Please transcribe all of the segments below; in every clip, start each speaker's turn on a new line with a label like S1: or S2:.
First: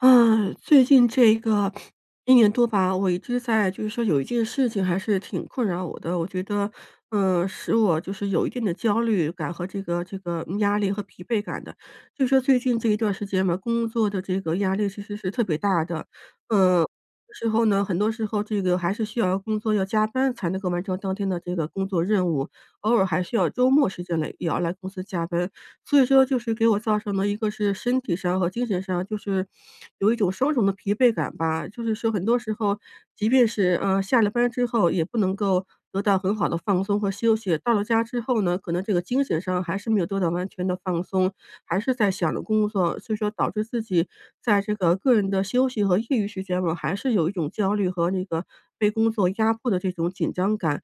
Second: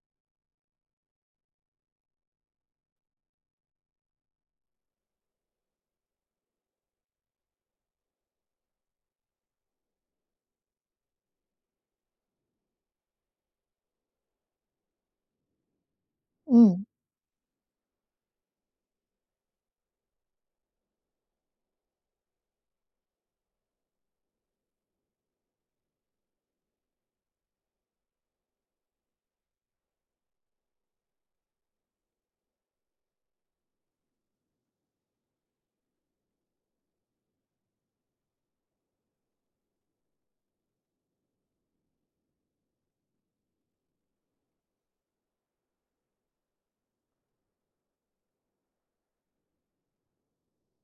S1: 嗯，最近这个 1年多吧，我一直在就是说有一件事情还是挺困扰我的，我觉得，嗯，使我就是有一定的焦虑感和这个这个压力和疲惫感的。就是说最近这一段时间嘛，工作的这个压力其实是特别大的。
S2: 嗯。
S1: 嗯，之后呢，很多时候这个还是需要工作，要加班才能够完成当天的这个工作任务，偶尔还需要周末时间来也要来公司加班。所以说就是给我造成了一个是身体上和精神上就是有一种双重的疲惫感吧，就是说很多时候即便是，呃，下了班之后也不能够得到很好的放松和休息。到了家之后呢，可能这个精神上还是没有做到完全地放松，还是在想着工作，所以说，导致自己在这个个人的休息和业余时间我还是有一种焦虑和那个被工作压迫的这种紧张感。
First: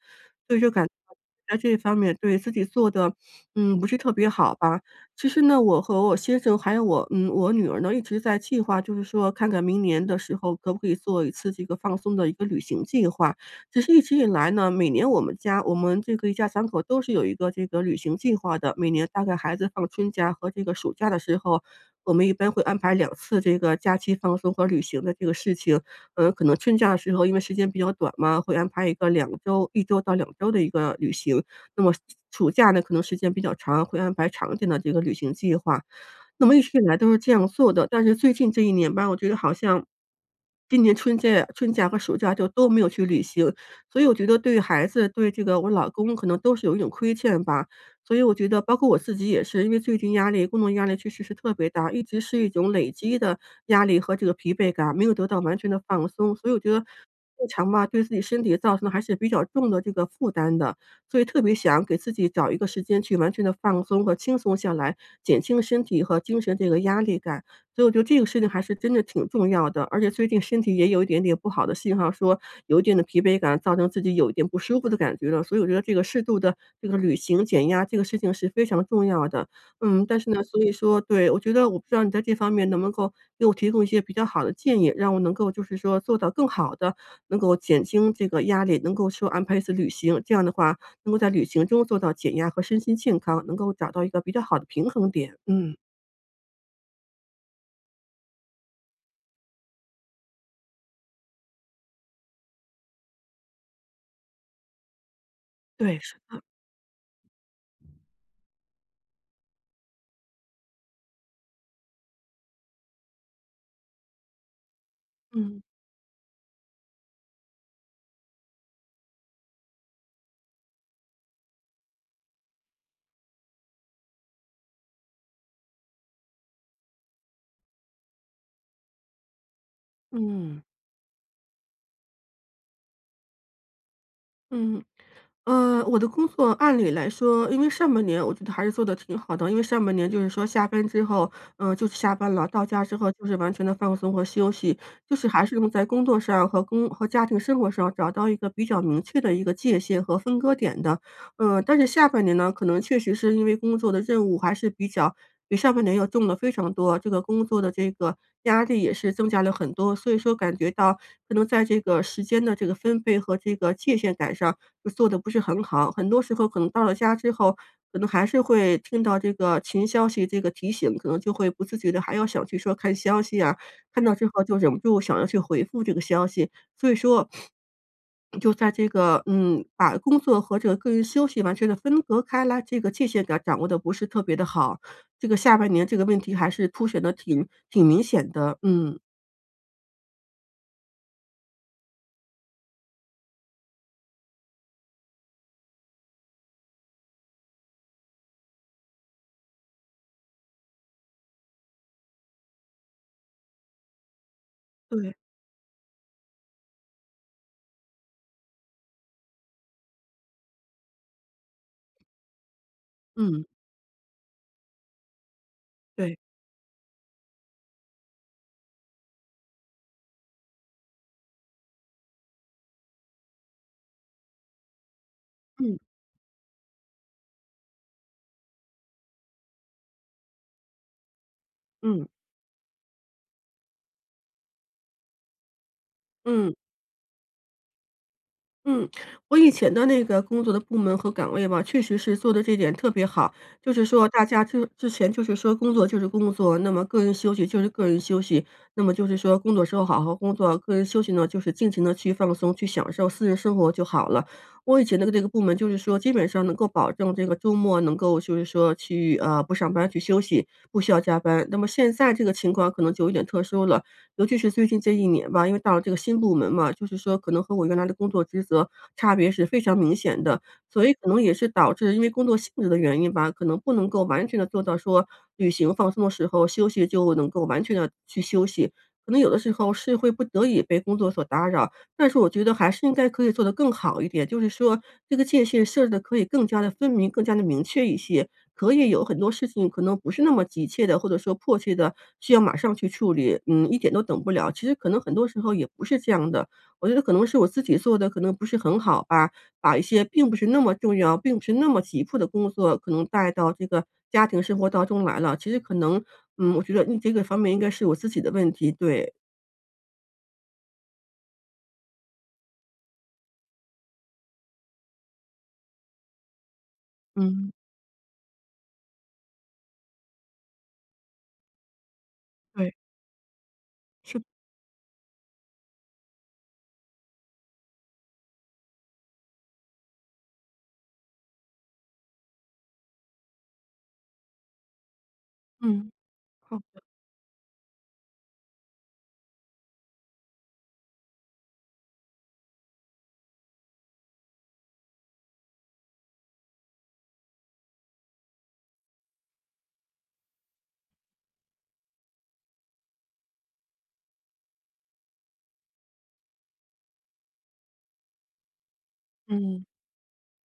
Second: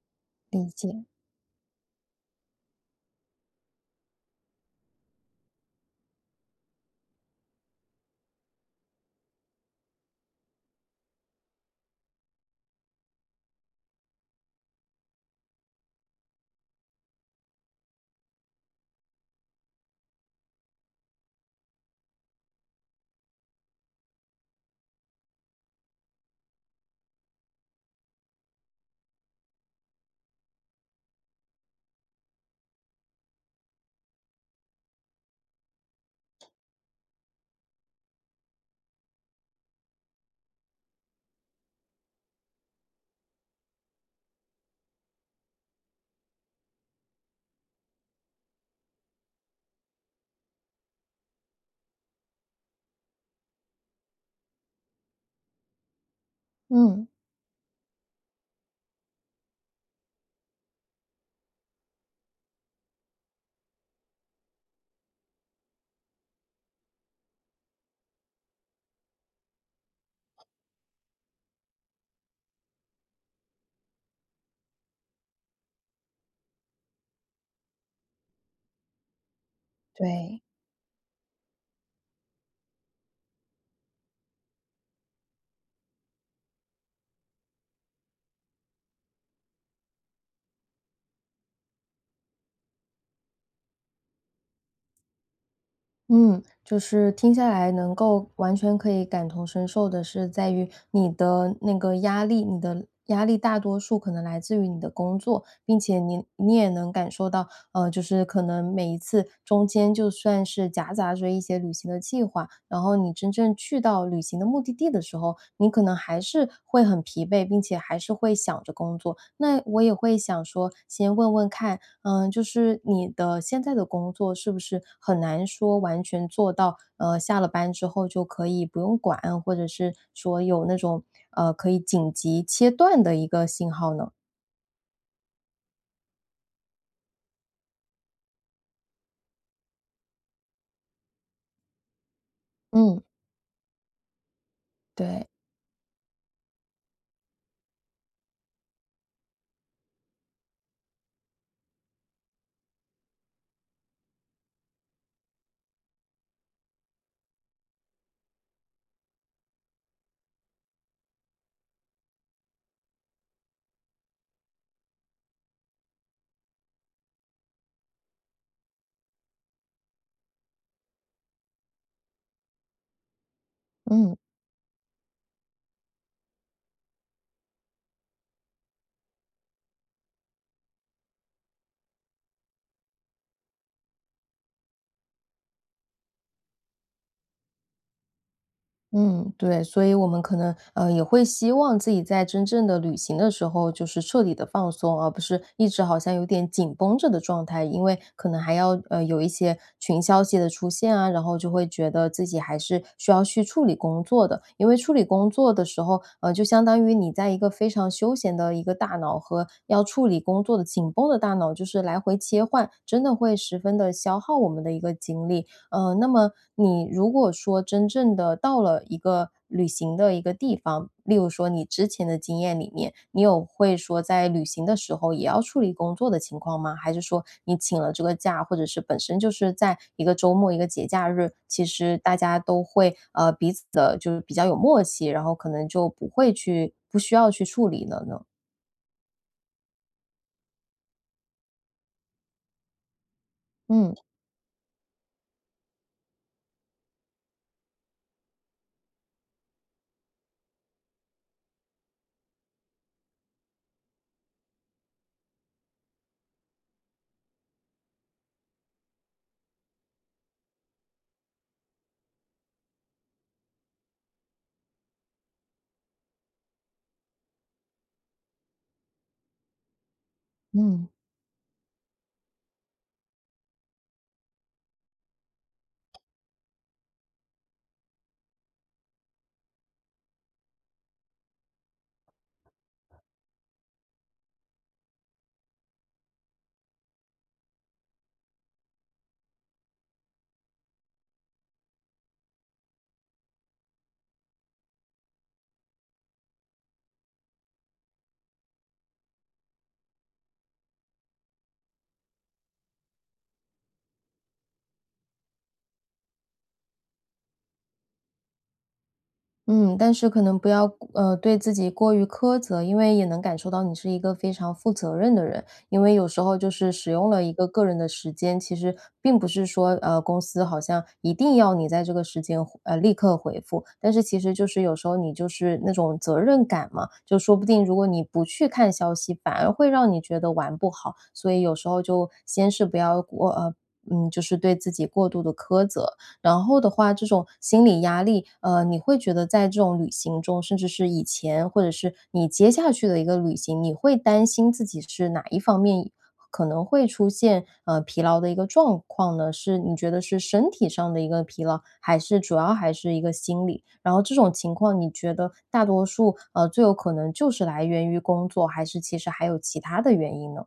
S1: 所以就
S2: 理
S1: 感
S2: 解。
S1: 在这一方面对，自己做的，嗯，不是特别好吧。其实呢，我和我先生还有我嗯，我女儿呢，一直在计划，就是说看看明年的时候可不可以做一次这个放松的一个旅行计划。其实一直以来呢，每年我们家我们这个一家三口都是有一个这个旅行计划的，每年大概孩子放春假和这个暑假的时候，我们一般会安排2次的这个假期放松和旅行的这个事情。呃，可能春假的时候，因为时间比较短嘛，会安排一个2周1周到2周的一个旅行。那么暑假呢，可能时间比较长，会安排长一点的这个旅行计划。那么一直以来都是这样做的，但是最近这1年吧，我觉得好像今年春假春假和暑假就都没有去旅行，所以我觉得对孩子、对这个我老公可能都是有一种亏欠吧，所以我觉得包括我自己也是，因为最近压力工作压力确实是特别大，一直是一种累积的压力和这个疲惫感，没有得到完全地放松。所以我觉得
S2: 嗯。
S1: 日常吧，对自己身体造成的还是比较重的这个负担的，所以特别想给自己找一个时间去完全地放松和轻松下来，减轻身体和精神这个压力感，所以我觉得这个事情还是真的挺重要的。而且最近身体也有一点点不好的信号，说有一定的疲惫感造成自己有一点不舒服的感觉了，所以我觉得这个适度的这个旅行、减压，这个事情是非常重要的。嗯，但是
S2: 对。
S1: 呢所以说对，我觉得我不知道你在这方面能不能够给我提供一些比较好的建议？让我能够就是说做到更好地能够减轻这个压力，能够说安排一次旅行。这样的话能够在旅行中做到减压和身心健康，能够找到一个比较好的平衡点，嗯。
S2: 嗯，就是听下来能够完全可以感同身受的是在于你的那个压力你的压力大多数可能来自于你的工作，并且
S1: 对，是
S2: 你
S1: 的。
S2: 你也能感受到，呃，就是可能每一次中间就算是夹杂着一些旅行的计划，然后你真正去到旅行的目的地的时候
S1: 嗯。
S2: 你可能还是会很疲惫，并且还是会想着工作。那我也会想说，先问问看，呃，就是你的现在的工作是不是很难说完全做到，呃，下了班之后就可以不用管，或者是说
S1: 嗯。
S2: 有那种，呃，可以紧急切断的一个信号呢？
S1: 嗯，呃，我的工作按理来说因为上半年我觉得还是做得挺好的，因为上半年就是说下班之后，呃，就下班了，到家之
S2: 嗯。
S1: 后就是完全地放松和休息。就
S2: 对。
S1: 是还是用在工作上和工和家庭生活上找到一个比较明确的一个界限和分割点的。嗯，但是下半年呢，可能确实是因为工作的任务还是比较比上半年要重得非常多，这个工作的这个压力也是增加了很多，所以说感觉到可能在这个时间的这个分配和这个界限感上就做得不是很好，很多时候可能到了家之后，可能还是会听到这个群消息这个提醒，可能就会不自觉地还要想去说看消息啊，看到
S2: 嗯。
S1: 之后就忍不住想要去回复这个消息。所以说，就在这个嗯，把工作和这个个人休息完全地分隔开来这个界限感掌握得不是特别的好，这个下半年这个问题还是凸显得挺挺明显的，嗯。
S2: 嗯，对，所以我们可能，呃，也会希望自己在真正的旅行的时候就是彻底地放松，而不是一直好像有点紧绷着的状态。因为可能还要呃，有一些群消息的出现啊，然后就会觉得自己还是需要去处理工作的。因为处理
S1: 对。
S2: 工作的时候，呃，就相当于你在一个非常休闲的一个大脑和要处理工作的紧绷的大脑就是来回切换，真的会
S1: 嗯。
S2: 十分的消耗我们的一个精力。呃，那
S1: 对。
S2: 么你如果说真正地到了一个旅行的一个地方，例如说你之前的经验里面，你有会说在旅行的时候也要处理
S1: 嗯。
S2: 工作的情况吗？还是说你请了这个假，或者是本身就是在一个周末、一个节假日，其实
S1: 嗯。
S2: 大家都会，呃，彼此的就是比较有默契，然后可能就不会
S1: 嗯。
S2: 去不需要去处理了呢？
S1: 嗯，我以前的那个工作的部门和岗位吧，确实是做得这点特别好，就是
S2: 嗯。
S1: 说大家就之前就是说工作就是工作，那么个人休息就是个人休息。那么就是说工作时候好好工作，个人休息呢，就是尽情地去放松，去享受私人生活就好了。我以前的那个部门就是说基本上能够保证这个周末能够就是说去，啊，不上班去休息，不需要加班。那么现在这个情况可能就有点特殊了，尤其是最近这一年吧，因为到了这个新部门嘛，就是说可能和我原来的工作职责差别是非常明显的。所
S2: 嗯。
S1: 以可能也是导致因为工作性质的原因吧，可能不能够完全地做到说旅行放松的时候，休息就能够完全地去休息，可能有的时候是会不得已被工作所打扰。但是我觉得还是应该可以做得更好一点，就是说这个界限设置得可以更加得分明，更加得明确一些，可以有很多事情可能不是那么急切地，或者说迫切地需要马上去处理，嗯，一点都等不了。其实可能很多时候也不是这样的，我觉得可能是我自己做得可能不是很好吧，把一些并不是那么重要，并不是那么急迫的工作可能带到这个家庭生活当中来了。其实可能，嗯，我觉得，嗯，这个方面应该是我自己的问题，对。
S2: 嗯，但是可能不要，呃，对自己过于苛责，因为也能感受到你是一个非常负责任的人，因为有时候就是使用了一个
S1: 嗯。
S2: 个人的时间，其实并不是说，呃，公司好像一定要你在这个时间，
S1: 对。
S2: 呃，立刻回复，但是其
S1: 是。
S2: 实就是有时候你就是那种责任感嘛，就说不定如果你不去看消息，反而会让你觉得玩不好，所以有时候就先是不要唔呃，嗯，就是对自己过度地苛
S1: 嗯，
S2: 责。然
S1: 好
S2: 后的
S1: 的。
S2: 话，这种心理压力呃，你会觉得在这种旅行中，甚至是以前或者是你接下去的一个旅行，你会担心自己是哪一方面可能会出现，呃，疲劳的一个状况呢？是你觉得是身体上的一个疲劳，还是主要还是一个心理？然后这种情况你觉得大多数呃，最有可能就是来源于工作，还是其实还有其
S1: 嗯。
S2: 它的原因呢？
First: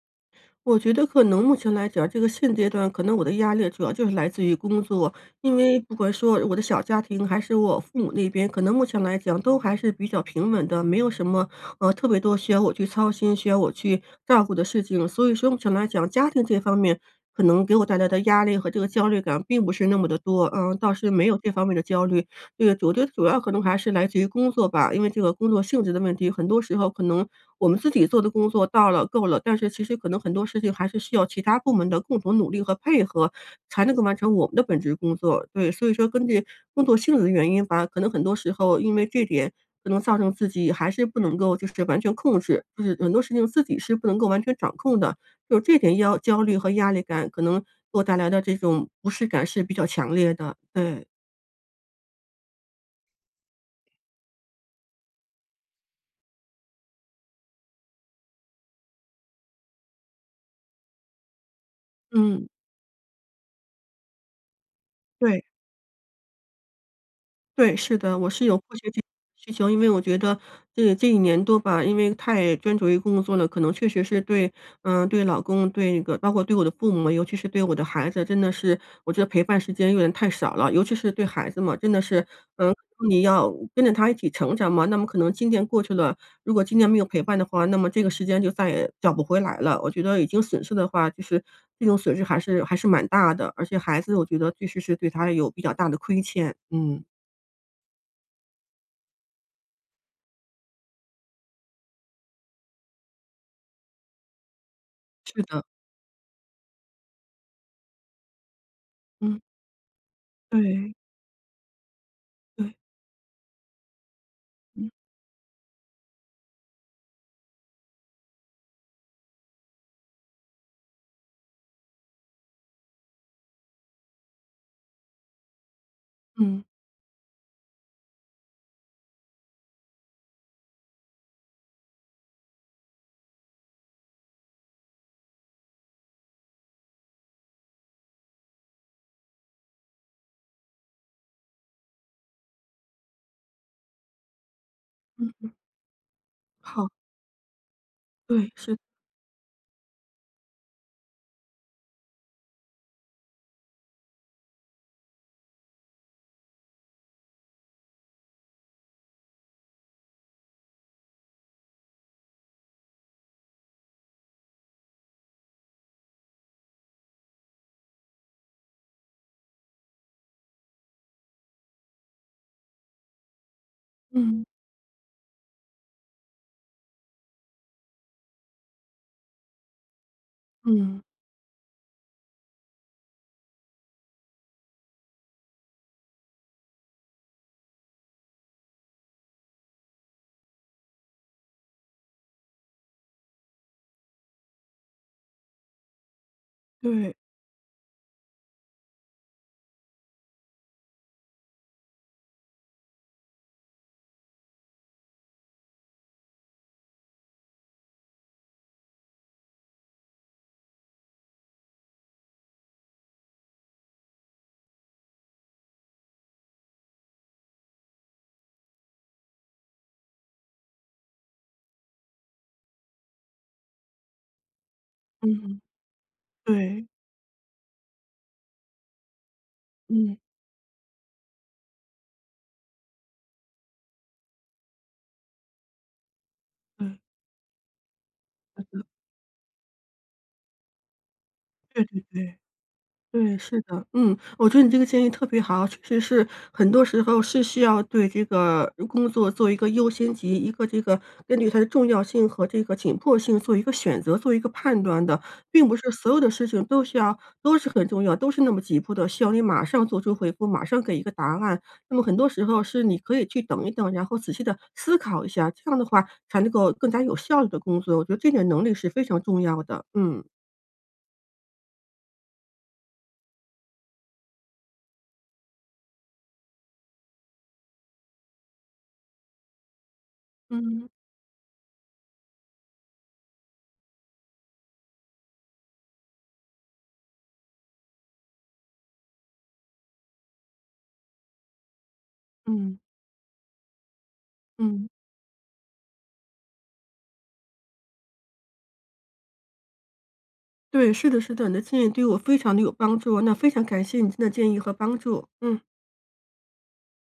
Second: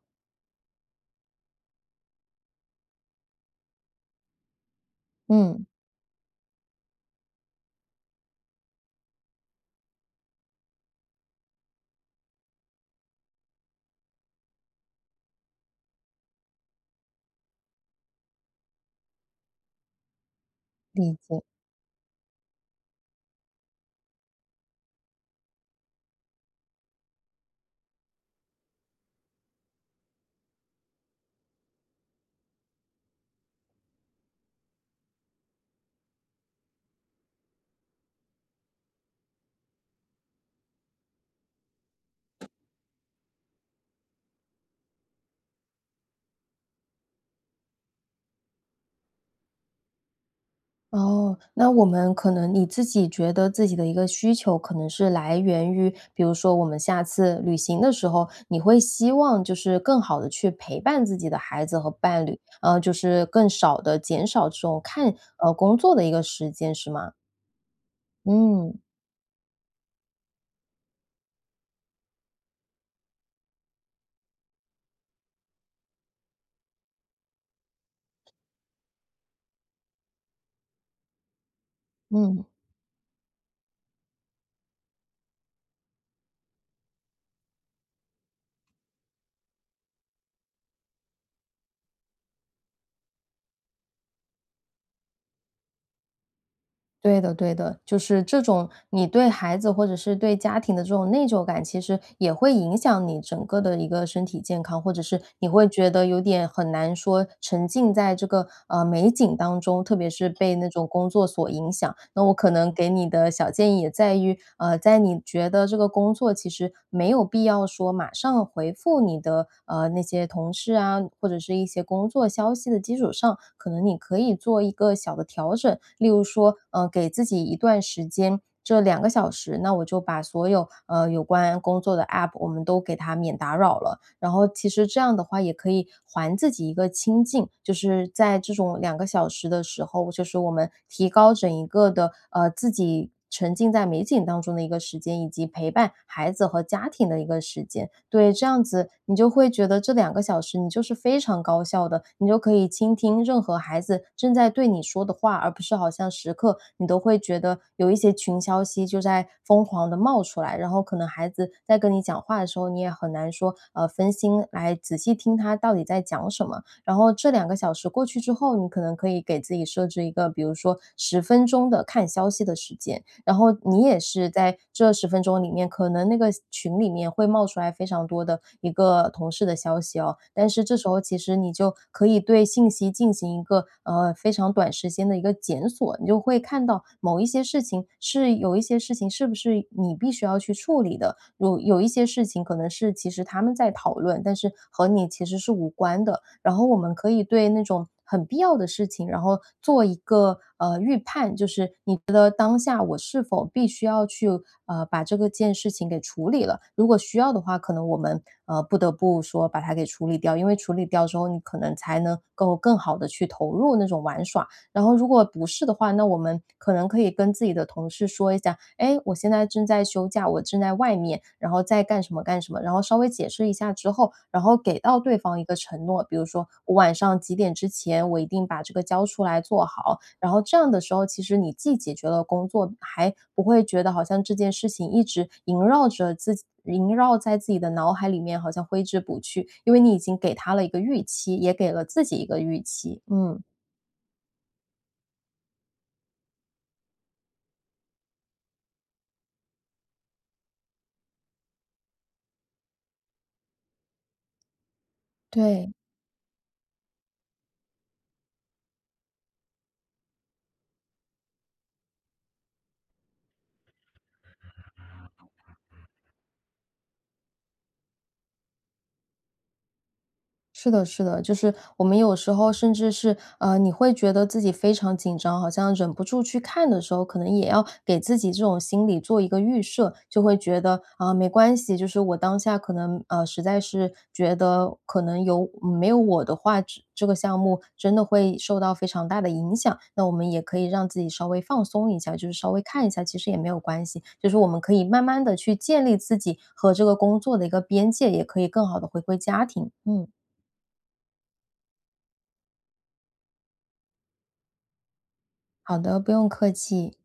S1: 我觉得可能目前来讲，这个现阶段可能我的压力主要就是来自于工作。因
S2: 嗯。
S1: 为不管说我的小家庭还是我父母那边，可能目前来讲都还是比较平稳的，没有什么，呃，特别多需要我去操心、需要我去照顾的事情。所以说目前来讲，家庭这方面可能给我带来的压力和这个焦虑感并不是那么的多，呃，倒是
S2: 理
S1: 没有
S2: 解。
S1: 这方面的焦虑。这个我觉得主要可能还是来自于工作吧，因为这个工作性质的问题，很多时候可能我们自己做的工作到了、够了，但是其实可能很多事情还是需要其它部门的共同努力和配合，才能够完成我们的本职工作，对。所以说根据工作性质的原因吧，可能很多时候，因为这点可能造成自己还是不能够就是完全控制，就是很多事情自己是不能够完全掌控的，就这点要焦虑和压力感，可能给我带来的这种不适感是比较强烈的，对。
S2: 哦，那我们可能你自己觉得自己的一个需求可能是来源于比如说我们下次旅行的时候，你会希望就是更好地去陪伴自己的孩子和伴侣，
S1: 嗯。
S2: 呃，就是更少的减少这种看
S1: 对。
S2: 呃，工作的一个时间，是吗？
S1: 对，是的，我是有
S2: 嗯。
S1: 需求，因为我觉得这这1年多吧，因为太专注于工作了，可能确实是对嗯，对老公，对那个包括对我的父母，尤其是对我的孩子，真的是我觉得陪伴时间有点太少了。尤其是对孩子嘛，真的是
S2: 嗯。
S1: 嗯，那你要跟着他一起成长嘛，那么可能今年过去了如果今年没有陪伴的话，那么这个时间就再也找不回来了，我觉得已经损失的话就是这种损失还是还是蛮大的，而且孩子我觉得必须是对他有比较大的亏欠，嗯。
S2: 对的对的，就是这种你对孩子或者是对家庭的这种内疚感，其实也会影响你整个的一个身体健康，或者是
S1: 是
S2: 你
S1: 的。
S2: 会觉得有点很难说沉浸在这个，呃，美景
S1: 嗯。
S2: 当中，特别是被那种
S1: 对。
S2: 工作所影响。那我可能
S1: 对。
S2: 给你的小建议也在于呃，
S1: 嗯。
S2: 在你觉得这个工作其实没有必要说马上回复你的，呃，那些同事啊，或者是一些工作消息的基础上，可能你可以做一个小的调整。例如说，
S1: 嗯。
S2: 嗯，给自己一段时间，这2个小时，那我就把所有，呃，有关工作的 APP，我们都给它免打扰了。然后其实这样的话也可以还自己一个清静。就是在这种2个小时的时候，就是我们提高整一个的呃，自己沉浸在美景当中的一个时间，以
S1: 嗯
S2: 及
S1: 嗯。
S2: 陪伴孩子和家
S1: 好。
S2: 庭的一个时间。对，这
S1: 对，
S2: 样
S1: 是。
S2: 子，你就会觉得这2个小时你就是非常高效的，你就可以倾听任何孩子正在对你说的话，而不是好像时刻你都会觉得有一些群消息就在疯狂地冒出来，然后可能孩子在跟你讲话的时候，你也很难说，呃，分心来仔细听他到底在讲什么。然后这2个小时过去之后，你可能可以给自己设置一个比如说10分钟的看消息的时间。然后你也是
S1: 嗯。
S2: 在这10分钟里面可能那个群里面会冒出来非常多的一个同事的消息哦，但是这时
S1: 嗯。
S2: 候其实你就可以对信息进行一个，呃，非常短的时间的一个检索，你就会看到某一些事情，是有一些事情是不是你必须要去处理的，有有一些事情可能是其实他们在讨论，但是和你其实是无关的。然后我们可
S1: 对。
S2: 以对那种很必要的事情，然后做一个，呃，预判，就是你觉得当下我是否必须要去，啊，把这个件事情给处理了。如果需要的话，可能我们，呃，不得不说把它给处理掉，因为处理掉之后，你可能才能够更好地去投入那种玩耍。然后如果不是的话，那我们可能可以跟自己的同事说一下：“诶，我现在正在休假，我正在外面。”然后在干什么干什么，然后稍微解释一下之后，然后给到对方一个
S1: 嗯，
S2: 承诺，比如说，我
S1: 对。
S2: 晚上几点之前我一定把这个交出来，做好。
S1: 嗯。
S2: 然后这样的时候，其实你既解决了工作，还不会觉得好像这件事情一直萦绕着自己，萦
S1: 对。
S2: 绕在自己的脑海里面，好像
S1: 嗯，
S2: 挥
S1: 嗯。
S2: 之不去，因为你已经给他了一个预期，也给
S1: 对
S2: 了
S1: 对
S2: 自己一
S1: 对，
S2: 个预期。
S1: 对，
S2: 嗯。
S1: 是的，嗯，我觉得你这个建议特别好。确实是，很多时候是需要对这个如工作做一个优先级，一个这个根据它的重要性和这个紧迫性做一个选择，做一个判断的。并
S2: 对。
S1: 不是所有的事情都需要都是很重要，都是那么急迫的，需要你马上做出回复，马上给一个答案。那么很多时候是你可以去等一等，然后仔细地思考一下，这样的话才能够更加有效率地工作，我觉得这点能力是非常重要的，嗯。
S2: 是的是的，就是我们有时候甚至是呃，你会觉得自己非常紧张，好像忍不住去看的时候，可能也要给自己这种心理做一个预设，就会觉得，
S1: 嗯。
S2: 啊，没关系，就是我当下可能呃，实在是觉得可能有嗯，没有我的话，这这个项目真的会受到非常大的影响，那我们也可以让自己稍微放松一下，就是稍微
S1: 嗯。
S2: 看一下，其实也没有关系。就是我们可以
S1: 嗯。
S2: 慢慢地去建立自己和这个工作的一个边界，也可以更好地回归家庭，嗯。
S1: 对，是的是的，你的建议对我非常的有帮助，那非常感谢你今天的建议和帮助，嗯。
S2: 好的，不用客气。